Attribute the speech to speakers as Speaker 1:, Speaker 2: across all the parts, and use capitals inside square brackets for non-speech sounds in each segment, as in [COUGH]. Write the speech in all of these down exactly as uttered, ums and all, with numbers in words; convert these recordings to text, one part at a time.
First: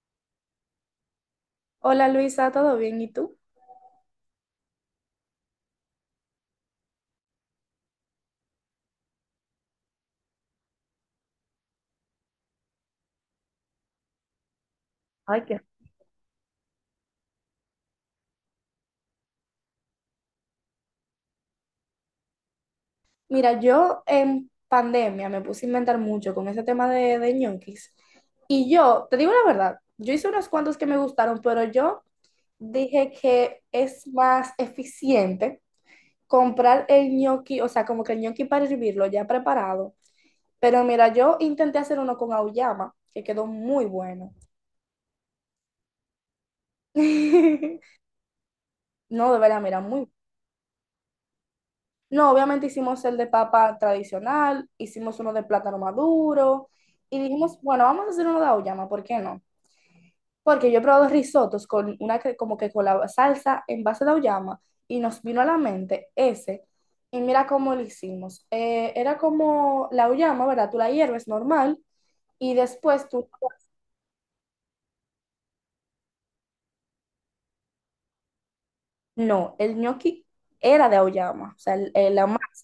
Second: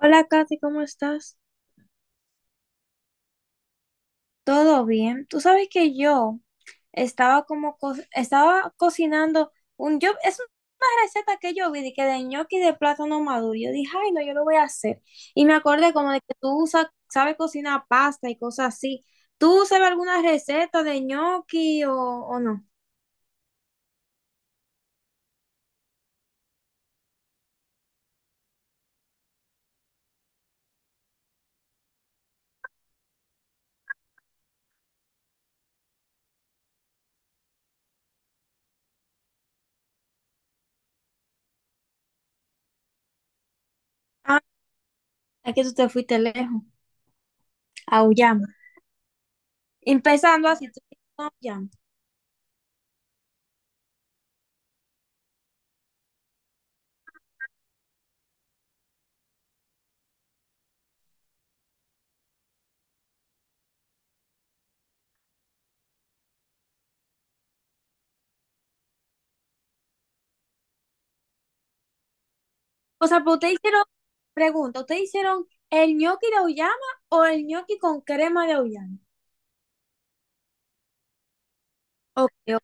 Speaker 1: Hola Katy, ¿cómo estás?
Speaker 2: Hola Luisa, ¿todo bien? ¿Y tú?
Speaker 1: ¿Todo bien? Tú sabes que yo estaba como co- estaba cocinando un yo es una receta que yo vi de que de ñoqui de plátano maduro. Yo dije, "Ay, no, yo lo voy a hacer."
Speaker 2: Ay,
Speaker 1: Y me
Speaker 2: qué...
Speaker 1: acordé como de que tú usas- sabes cocinar pasta y cosas así. ¿Tú sabes alguna receta de ñoqui o, o no?
Speaker 2: Mira, yo en pandemia me puse a inventar mucho con ese tema de, de ñoquis. Y yo, te digo la verdad, yo hice unos cuantos que me gustaron, pero yo dije que es más eficiente comprar el ñoqui, o sea, como que el ñoqui para hervirlo ya preparado. Pero mira, yo intenté hacer uno con auyama, que quedó muy bueno.
Speaker 1: Ah, es que tú te fuiste lejos,
Speaker 2: [LAUGHS]
Speaker 1: a Uyama.
Speaker 2: No, de verdad, mira, muy...
Speaker 1: Empezando así, tú fuiste a Uyama.
Speaker 2: No, obviamente hicimos el de papa tradicional, hicimos uno de plátano maduro y dijimos, bueno, vamos a hacer uno de auyama, ¿por qué no? Porque yo he probado risotos con una que- como que con la salsa en base de auyama y nos vino a la mente ese. Y mira cómo lo hicimos. Eh, era como la auyama, ¿verdad? Tú la hierves normal y
Speaker 1: O
Speaker 2: después
Speaker 1: sea,
Speaker 2: tú...
Speaker 1: pero ustedes hicieron, pregunta, ¿ustedes hicieron el ñoqui de auyama o el ñoqui con crema de auyama?
Speaker 2: No, el ñoqui era de auyama, o sea, el- el- la...
Speaker 1: Ok, o-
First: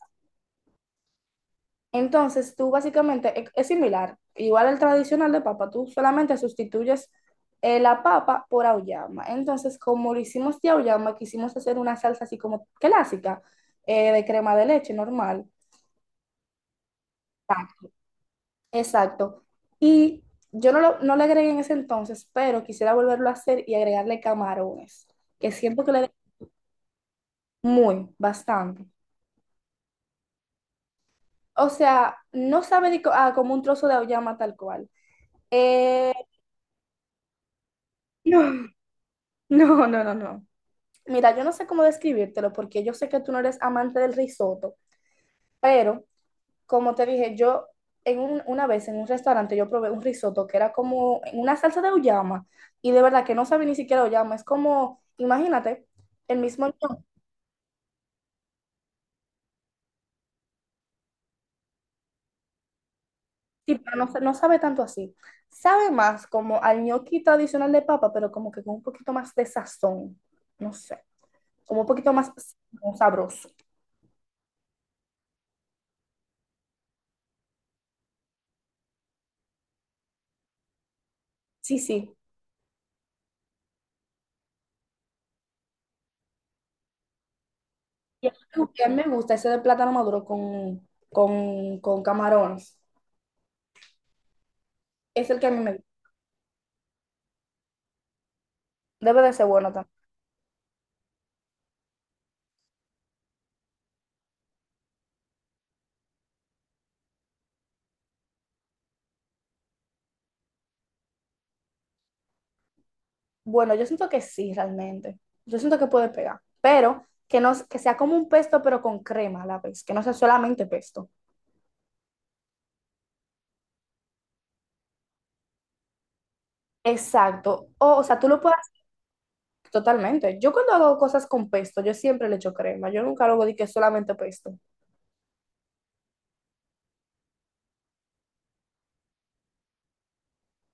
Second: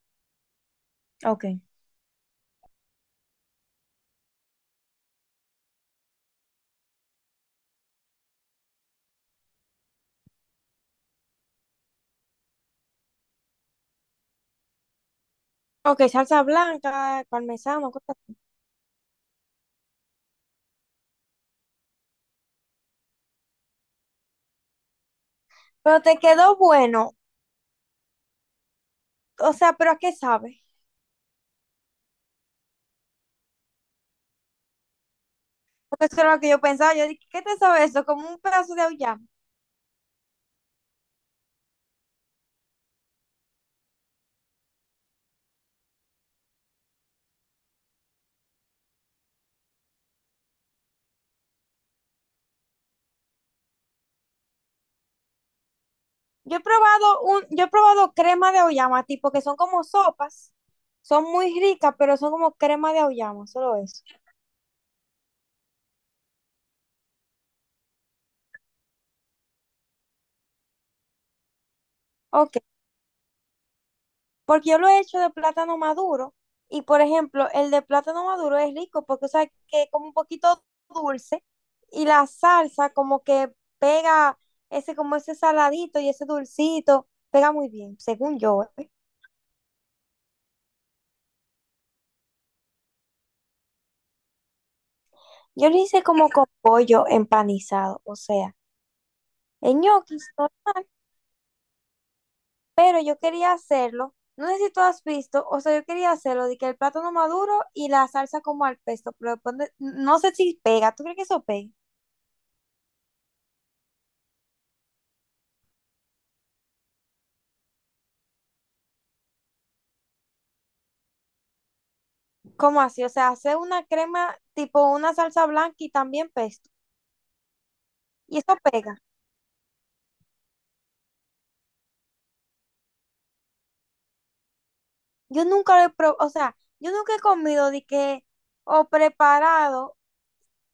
Speaker 1: ok.
Speaker 2: Entonces, tú básicamente es, es similar, igual al tradicional de papa, tú solamente sustituyes eh, la papa por auyama. Entonces, como lo hicimos de auyama, quisimos hacer una salsa así como clásica, eh, de crema de leche normal.
Speaker 1: Ok, salsa blanca,
Speaker 2: Ah,
Speaker 1: parmesano, cosas así.
Speaker 2: exacto. Y yo no, lo- no le agregué en ese entonces, pero quisiera volverlo a hacer y agregarle camarones, que siento que le
Speaker 1: Pero
Speaker 2: da
Speaker 1: te quedó bueno.
Speaker 2: muy, bastante.
Speaker 1: O sea, ¿pero a qué sabe?
Speaker 2: O sea, no sabe de co- ah, como un trozo de auyama tal cual.
Speaker 1: Porque
Speaker 2: Eh,
Speaker 1: eso era lo que yo pensaba. Yo dije, ¿qué te sabe eso?
Speaker 2: [LAUGHS]
Speaker 1: Como un
Speaker 2: no,
Speaker 1: pedazo de auyama.
Speaker 2: no, no, no, no. Mira, yo no sé cómo describírtelo porque yo sé que tú no eres amante del risotto, pero como te dije, yo en un- una vez en un restaurante yo probé un risotto que era como en una salsa de uyama y de verdad que no sabe ni siquiera uyama, es como, imagínate, el
Speaker 1: Yo he
Speaker 2: mismo ñoqui,
Speaker 1: probado un, yo he probado crema de auyama, tipo que son como sopas. Son muy ricas, pero son como crema de auyama,
Speaker 2: sí,
Speaker 1: solo
Speaker 2: pero
Speaker 1: eso.
Speaker 2: no, sa- no sabe tanto así. Sabe más como al ñoqui tradicional de papa, pero como que con un poquito más de sazón, no sé, como un poquito más
Speaker 1: Ok.
Speaker 2: sabroso.
Speaker 1: Porque yo lo he hecho de plátano maduro. Y por ejemplo, el de plátano maduro es rico porque, o sea, que es como un poquito dulce
Speaker 2: Sí,
Speaker 1: y
Speaker 2: sí.
Speaker 1: la salsa como que pega ese, como ese saladito y ese dulcito, pega muy bien,
Speaker 2: Y el
Speaker 1: según yo.
Speaker 2: único que a
Speaker 1: ¿Eh?
Speaker 2: mí me gusta ese de plátano maduro con, con, con camarones. Es el que a mí
Speaker 1: Yo
Speaker 2: me
Speaker 1: lo
Speaker 2: gusta.
Speaker 1: hice como con pollo empanizado, o sea,
Speaker 2: Debe de ser bueno
Speaker 1: en
Speaker 2: también.
Speaker 1: ñoquis normal, pero yo quería hacerlo. No sé si tú has visto, o sea, yo quería hacerlo de que el plátano maduro y la salsa como al pesto, pero después de- no sé si pega. ¿Tú crees que eso pega?
Speaker 2: Bueno, yo siento que sí, realmente. Yo siento que puede pegar. Pero que, no, que sea como un pesto, pero con crema a la vez. Que no sea solamente pesto.
Speaker 1: ¿Cómo así? O sea, hacer una crema tipo una salsa blanca y también pesto.
Speaker 2: Exacto. O, o sea, tú
Speaker 1: Y
Speaker 2: lo
Speaker 1: eso
Speaker 2: puedes hacer
Speaker 1: pega.
Speaker 2: totalmente. Yo cuando hago cosas con pesto, yo siempre le echo crema. Yo nunca lo hago de que es solamente pesto.
Speaker 1: Yo nunca lo he probado, o sea, yo nunca he comido de que, o preparado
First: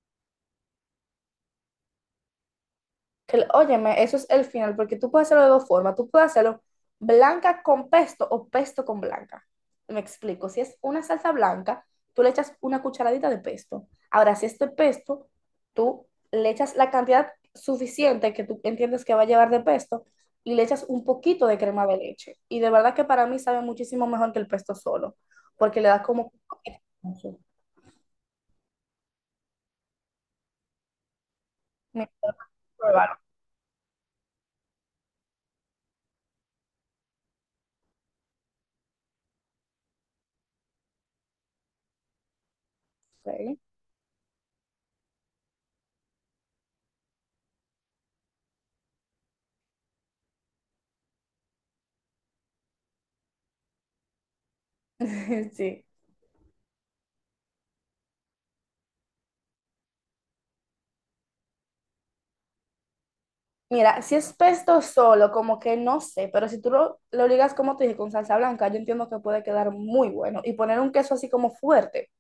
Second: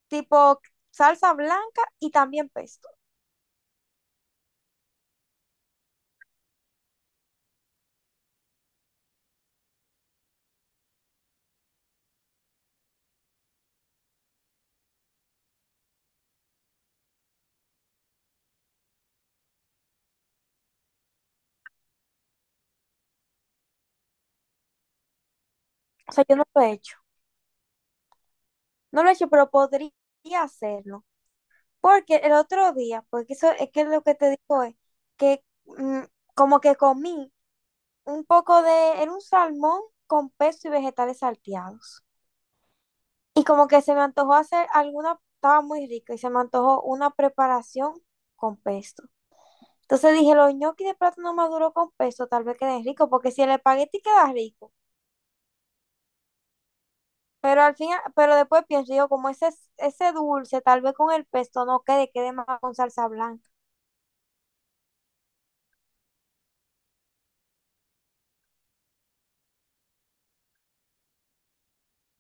Speaker 1: tipo salsa blanca y también pesto.
Speaker 2: Que, el- óyeme, eso es el final, porque tú puedes hacerlo de dos formas. Tú puedes hacerlo blanca con pesto o pesto con blanca. Me explico. Si es una salsa blanca, tú le echas una cucharadita de pesto. Ahora, si es de pesto, tú le echas la cantidad suficiente que tú entiendes que va a llevar de pesto y le echas un poquito de crema de leche. Y de verdad que para mí sabe muchísimo mejor que el pesto solo, porque le da
Speaker 1: O sea,
Speaker 2: como...
Speaker 1: yo no lo he hecho. No lo he hecho, pero podría hacerlo.
Speaker 2: Me-
Speaker 1: Porque el otro día,
Speaker 2: pruébalo.
Speaker 1: porque eso es que lo que te digo es que mm, como que comí un poco de, era un salmón con pesto y vegetales salteados. Y
Speaker 2: Ok.
Speaker 1: como que se me antojó hacer alguna, estaba muy rico y se me antojó una preparación con pesto. Entonces dije, los ñoquis de plátano no maduro con pesto tal vez queden ricos, porque si el espagueti queda rico,
Speaker 2: [LAUGHS] Sí.
Speaker 1: pero al final, pero después pienso yo, como ese, ese dulce, tal vez con el pesto no quede, quede más con salsa blanca.
Speaker 2: Mira, si es pesto solo, como que no sé, pero si tú lo, lo ligas como te dije, con salsa blanca, yo entiendo que puede quedar muy bueno. Y poner un queso así como fuerte,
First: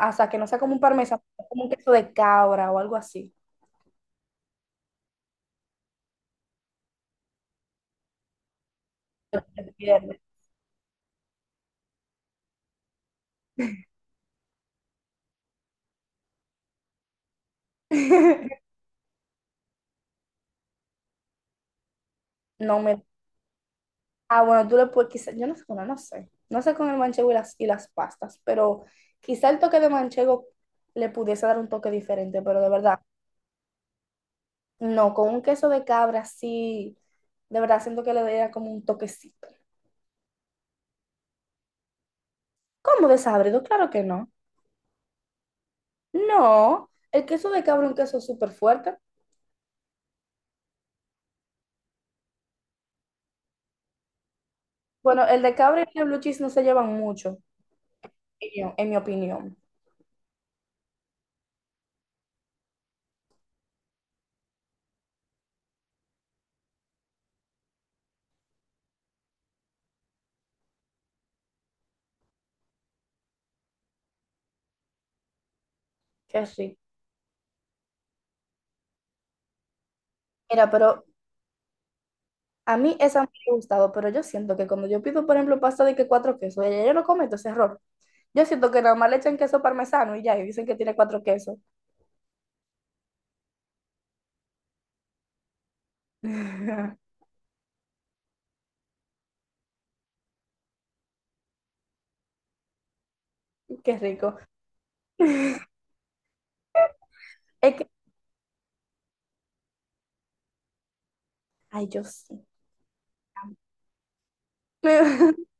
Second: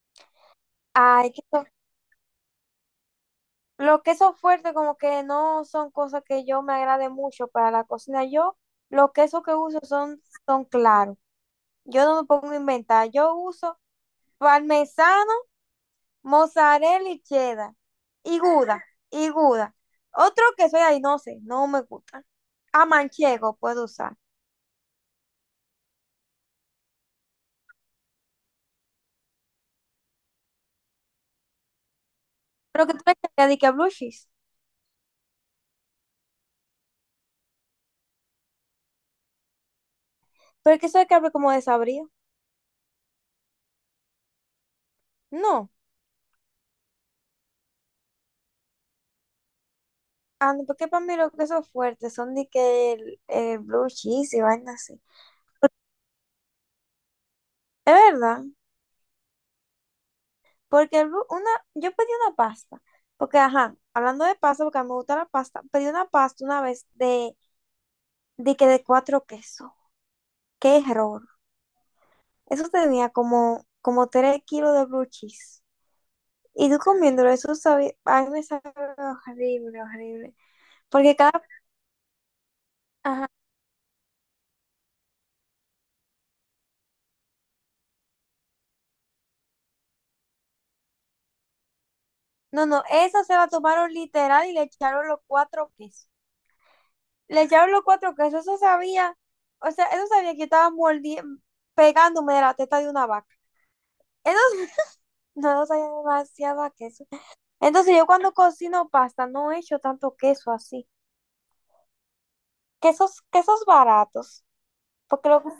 Speaker 2: hasta que no sea como un parmesano,
Speaker 1: Ay, qué.
Speaker 2: como un queso de cabra o algo así.
Speaker 1: Los quesos fuertes como que no son cosas que yo me agrade mucho para la cocina. Yo los quesos que
Speaker 2: Se
Speaker 1: uso
Speaker 2: pierde.
Speaker 1: son, son claros. Yo no me pongo a inventar. Yo uso parmesano, mozzarella y cheddar. Y
Speaker 2: [LAUGHS]
Speaker 1: gouda, y gouda. Otro queso ahí, no sé, no me gusta.
Speaker 2: No
Speaker 1: A
Speaker 2: me...
Speaker 1: manchego puedo usar.
Speaker 2: Ah, bueno, tú le puedes, quizá, yo no sé, bueno, no sé, no sé con el manchego y las, y las pastas, pero quizá el toque de manchego le pudiese dar un toque diferente, pero de
Speaker 1: Pero que
Speaker 2: verdad,
Speaker 1: tú me digas de que blue cheese.
Speaker 2: no, con un queso de cabra sí, de verdad siento que le daría como un toquecito.
Speaker 1: Pero el queso de cabra como desabrido.
Speaker 2: ¿Cómo desabrido? Claro que no.
Speaker 1: No.
Speaker 2: No, el queso de cabra es un queso súper fuerte.
Speaker 1: Ah, no, porque para mí los quesos fuertes son de que el, el blue cheese y vaina así.
Speaker 2: Bueno, el de cabra y el blue cheese no se llevan mucho,
Speaker 1: Es verdad.
Speaker 2: en mi en mi opinión.
Speaker 1: Porque el bu- una, yo pedí una pasta, porque ajá, hablando de pasta, porque a mí me gusta la pasta, pedí una pasta una vez de, de que de cuatro quesos. Qué error. Eso tenía como, como tres kilos de blue cheese.
Speaker 2: Que sí.
Speaker 1: Y tú comiéndolo, eso sabía, a mí me sabe horrible, horrible.
Speaker 2: Mira, pero
Speaker 1: Porque cada,
Speaker 2: a mí esa no
Speaker 1: ajá,
Speaker 2: me ha gustado, pero yo siento que cuando yo pido, por ejemplo, pasta de que cuatro quesos, ella yo no cometo ese error. Yo siento que nada más le echan queso parmesano y ya, y dicen que tiene cuatro quesos.
Speaker 1: no, no, eso se la tomaron literal y le echaron los cuatro quesos.
Speaker 2: [LAUGHS]
Speaker 1: Le echaron los cuatro quesos, eso sabía, o sea, eso sabía que yo estaba mordiendo, pegándome de la teta de una vaca.
Speaker 2: Qué rico.
Speaker 1: Eso, no
Speaker 2: [LAUGHS]
Speaker 1: soy demasiado queso.
Speaker 2: Es que,
Speaker 1: Entonces yo cuando cocino pasta no he hecho tanto queso así.
Speaker 2: ay, yo sí.
Speaker 1: Quesos, quesos baratos. Porque lo que
Speaker 2: [LAUGHS]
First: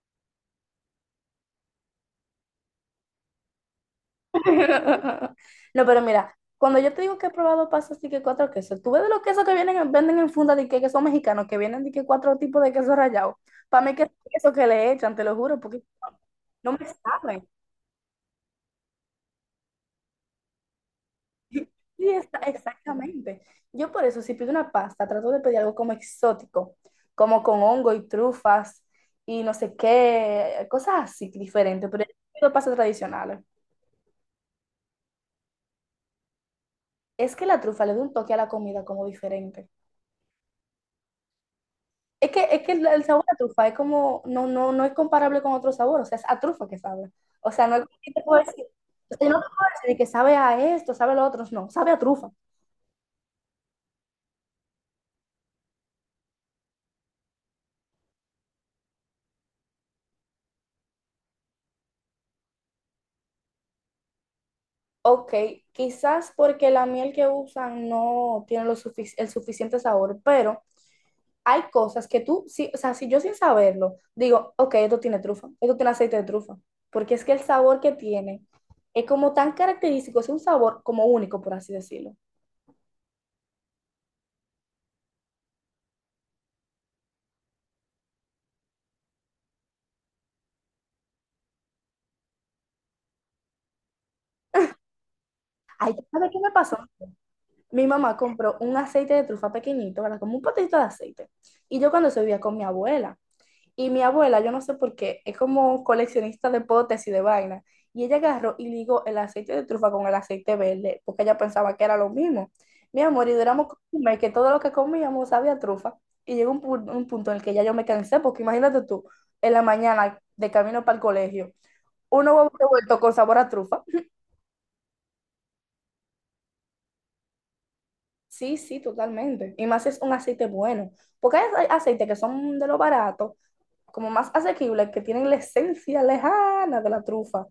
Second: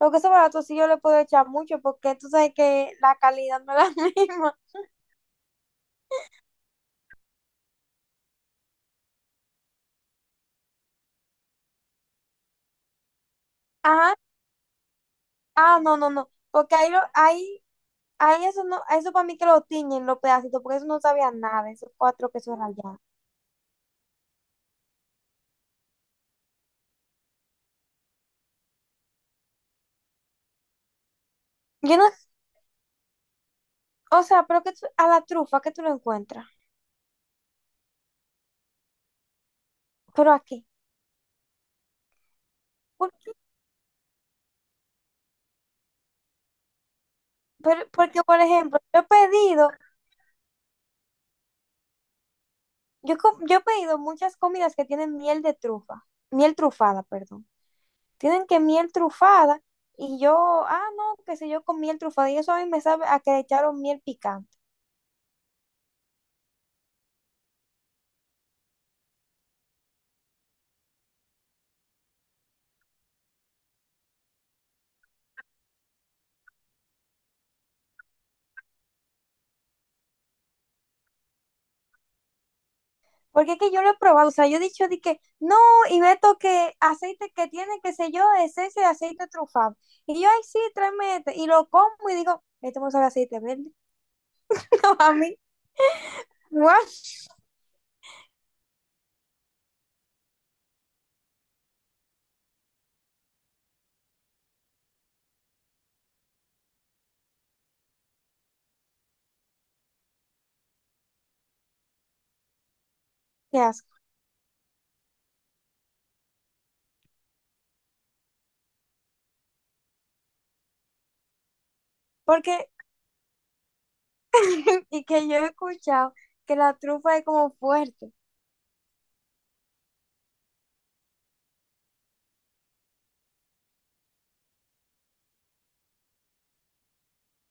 Speaker 1: lo que son baratos sí yo le puedo echar mucho porque tú sabes que la calidad no es la [LAUGHS] misma.
Speaker 2: [LAUGHS] No, pero mira, cuando yo te digo que he probado pastas de que cuatro quesos, tú ves de los quesos que vienen, en- venden en funda de que que son mexicanos, que vienen de que cuatro tipos de queso rallado. Para mí que es
Speaker 1: Ajá.
Speaker 2: queso que le echan, te lo juro,
Speaker 1: Ah,
Speaker 2: porque
Speaker 1: no, no, no.
Speaker 2: no
Speaker 1: Porque
Speaker 2: me
Speaker 1: ahí, lo,
Speaker 2: saben.
Speaker 1: ahí, ahí eso no, eso para mí que lo tiñen los pedacitos, porque eso no sabía
Speaker 2: [LAUGHS]
Speaker 1: nada, esos
Speaker 2: Sí,
Speaker 1: cuatro
Speaker 2: está,
Speaker 1: quesos rallados.
Speaker 2: exactamente. Yo por eso, si pido una pasta, trato de pedir algo como exótico, como con hongo y trufas y no sé qué, cosas así diferentes,
Speaker 1: Yo
Speaker 2: pero yo
Speaker 1: no,
Speaker 2: pido pastas tradicionales.
Speaker 1: o sea, pero que tú- a la trufa que tú lo encuentras.
Speaker 2: Es que la trufa le da un toque a la comida como diferente.
Speaker 1: Pero aquí.
Speaker 2: Es que, es que el el
Speaker 1: ¿Por
Speaker 2: sabor
Speaker 1: qué?
Speaker 2: a trufa es como, no, no, no es comparable con otro sabor, o sea, es a trufa que sabe. O sea, no es
Speaker 1: Pero
Speaker 2: que te
Speaker 1: porque, por
Speaker 2: puedo decir,
Speaker 1: ejemplo, yo he
Speaker 2: o sea, yo no te puedo
Speaker 1: pedido.
Speaker 2: decir que sabe a esto, sabe a lo otro, no, sabe a trufa.
Speaker 1: Yo, com- yo he pedido muchas comidas que tienen miel de trufa, miel trufada, perdón. Tienen que miel trufada y yo, ah, no, qué sé yo, con miel trufada y eso a mí me sabe a que le echaron miel picante.
Speaker 2: Ok, quizás porque la miel que usan no tiene lo sufic- el suficiente sabor, pero hay cosas que tú, sí, o sea, si yo sin saberlo digo, ok, esto tiene trufa, esto tiene aceite de trufa, porque es que el sabor que tiene es como tan característico, es un sabor como único, por así decirlo.
Speaker 1: Porque es que yo lo he probado, o sea, yo he dicho de que no, y meto que aceite que tiene, qué sé yo, esencia de aceite trufado. Y yo, ay, sí, tráeme este. Y lo como y digo, esto me sabe a aceite verde. [LAUGHS] No, a mí,
Speaker 2: Ay, ¿sabes qué me pasó?
Speaker 1: guau,
Speaker 2: Mi mamá compró un aceite de trufa pequeñito, ¿verdad? Como un potito de aceite. Y yo cuando eso vivía con mi abuela. Y mi abuela, yo no sé por qué, es como coleccionista de potes y de vainas. Y ella agarró y ligó el aceite de trufa con el aceite verde, porque ella pensaba que era lo mismo. Mi amor, y
Speaker 1: qué
Speaker 2: duramos
Speaker 1: asco.
Speaker 2: como que todo lo que comíamos sabía a trufa. Y llegó un, pu- un punto en el que ya yo me cansé, porque imagínate tú, en la mañana de camino para el colegio, uno huevo
Speaker 1: Porque,
Speaker 2: revuelto con sabor a trufa.
Speaker 1: [LAUGHS] y que yo he escuchado que la trufa es como fuerte.
Speaker 2: Sí, sí, totalmente. Y más si es un aceite bueno. Porque hay hay aceites que son de lo barato, como más asequibles, que tienen la esencia lejana de la trufa.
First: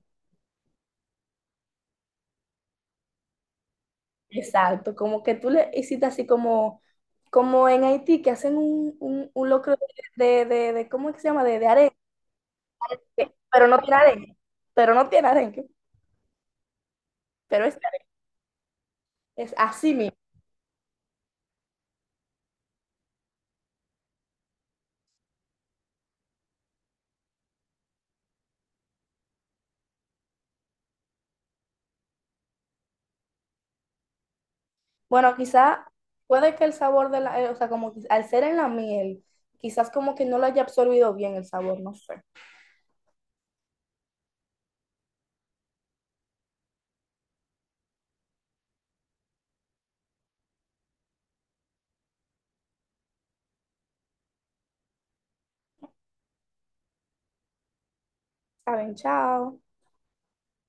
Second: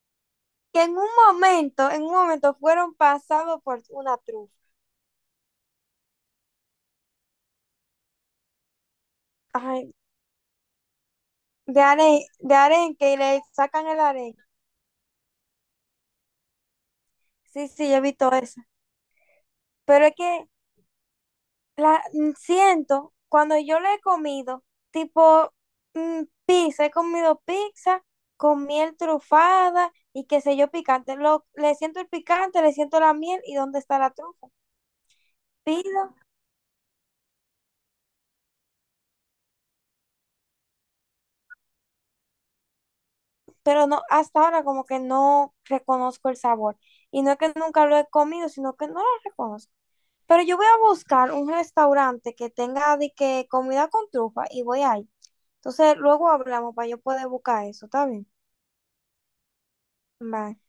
Speaker 1: Que en un momento, en un momento fueron pasados por una trufa.
Speaker 2: Exacto, como que tú le hiciste así como, como en Haití, que hacen un, un, un locro
Speaker 1: Ay,
Speaker 2: de, de, de, de- ¿cómo es que se llama? De, de
Speaker 1: de
Speaker 2: arenque,
Speaker 1: aren, de aren, que le
Speaker 2: pero no
Speaker 1: sacan
Speaker 2: tiene
Speaker 1: el
Speaker 2: arenque,
Speaker 1: aren.
Speaker 2: pero no tiene arenque, pero
Speaker 1: Sí,
Speaker 2: es,
Speaker 1: sí, yo he visto eso.
Speaker 2: es así
Speaker 1: Pero es
Speaker 2: mismo.
Speaker 1: que la mm, siento, cuando yo le he comido, tipo mm, pizza, he comido pizza con miel trufada y qué sé yo, picante. Lo, le siento el picante, le siento la miel y dónde está la trufa.
Speaker 2: Bueno, quizá
Speaker 1: Pido,
Speaker 2: puede que el sabor de la, eh, o sea, como que al ser en la miel, quizás como que no lo haya absorbido bien el sabor, no sé.
Speaker 1: pero no, hasta ahora como que no reconozco el sabor. Y no es que nunca lo he comido, sino que no lo reconozco. Pero yo voy a buscar un restaurante que tenga de que comida con trufa y voy ahí. Entonces, luego hablamos para yo poder buscar eso, ¿está bien?
Speaker 2: Saben, chao.
Speaker 1: Bye.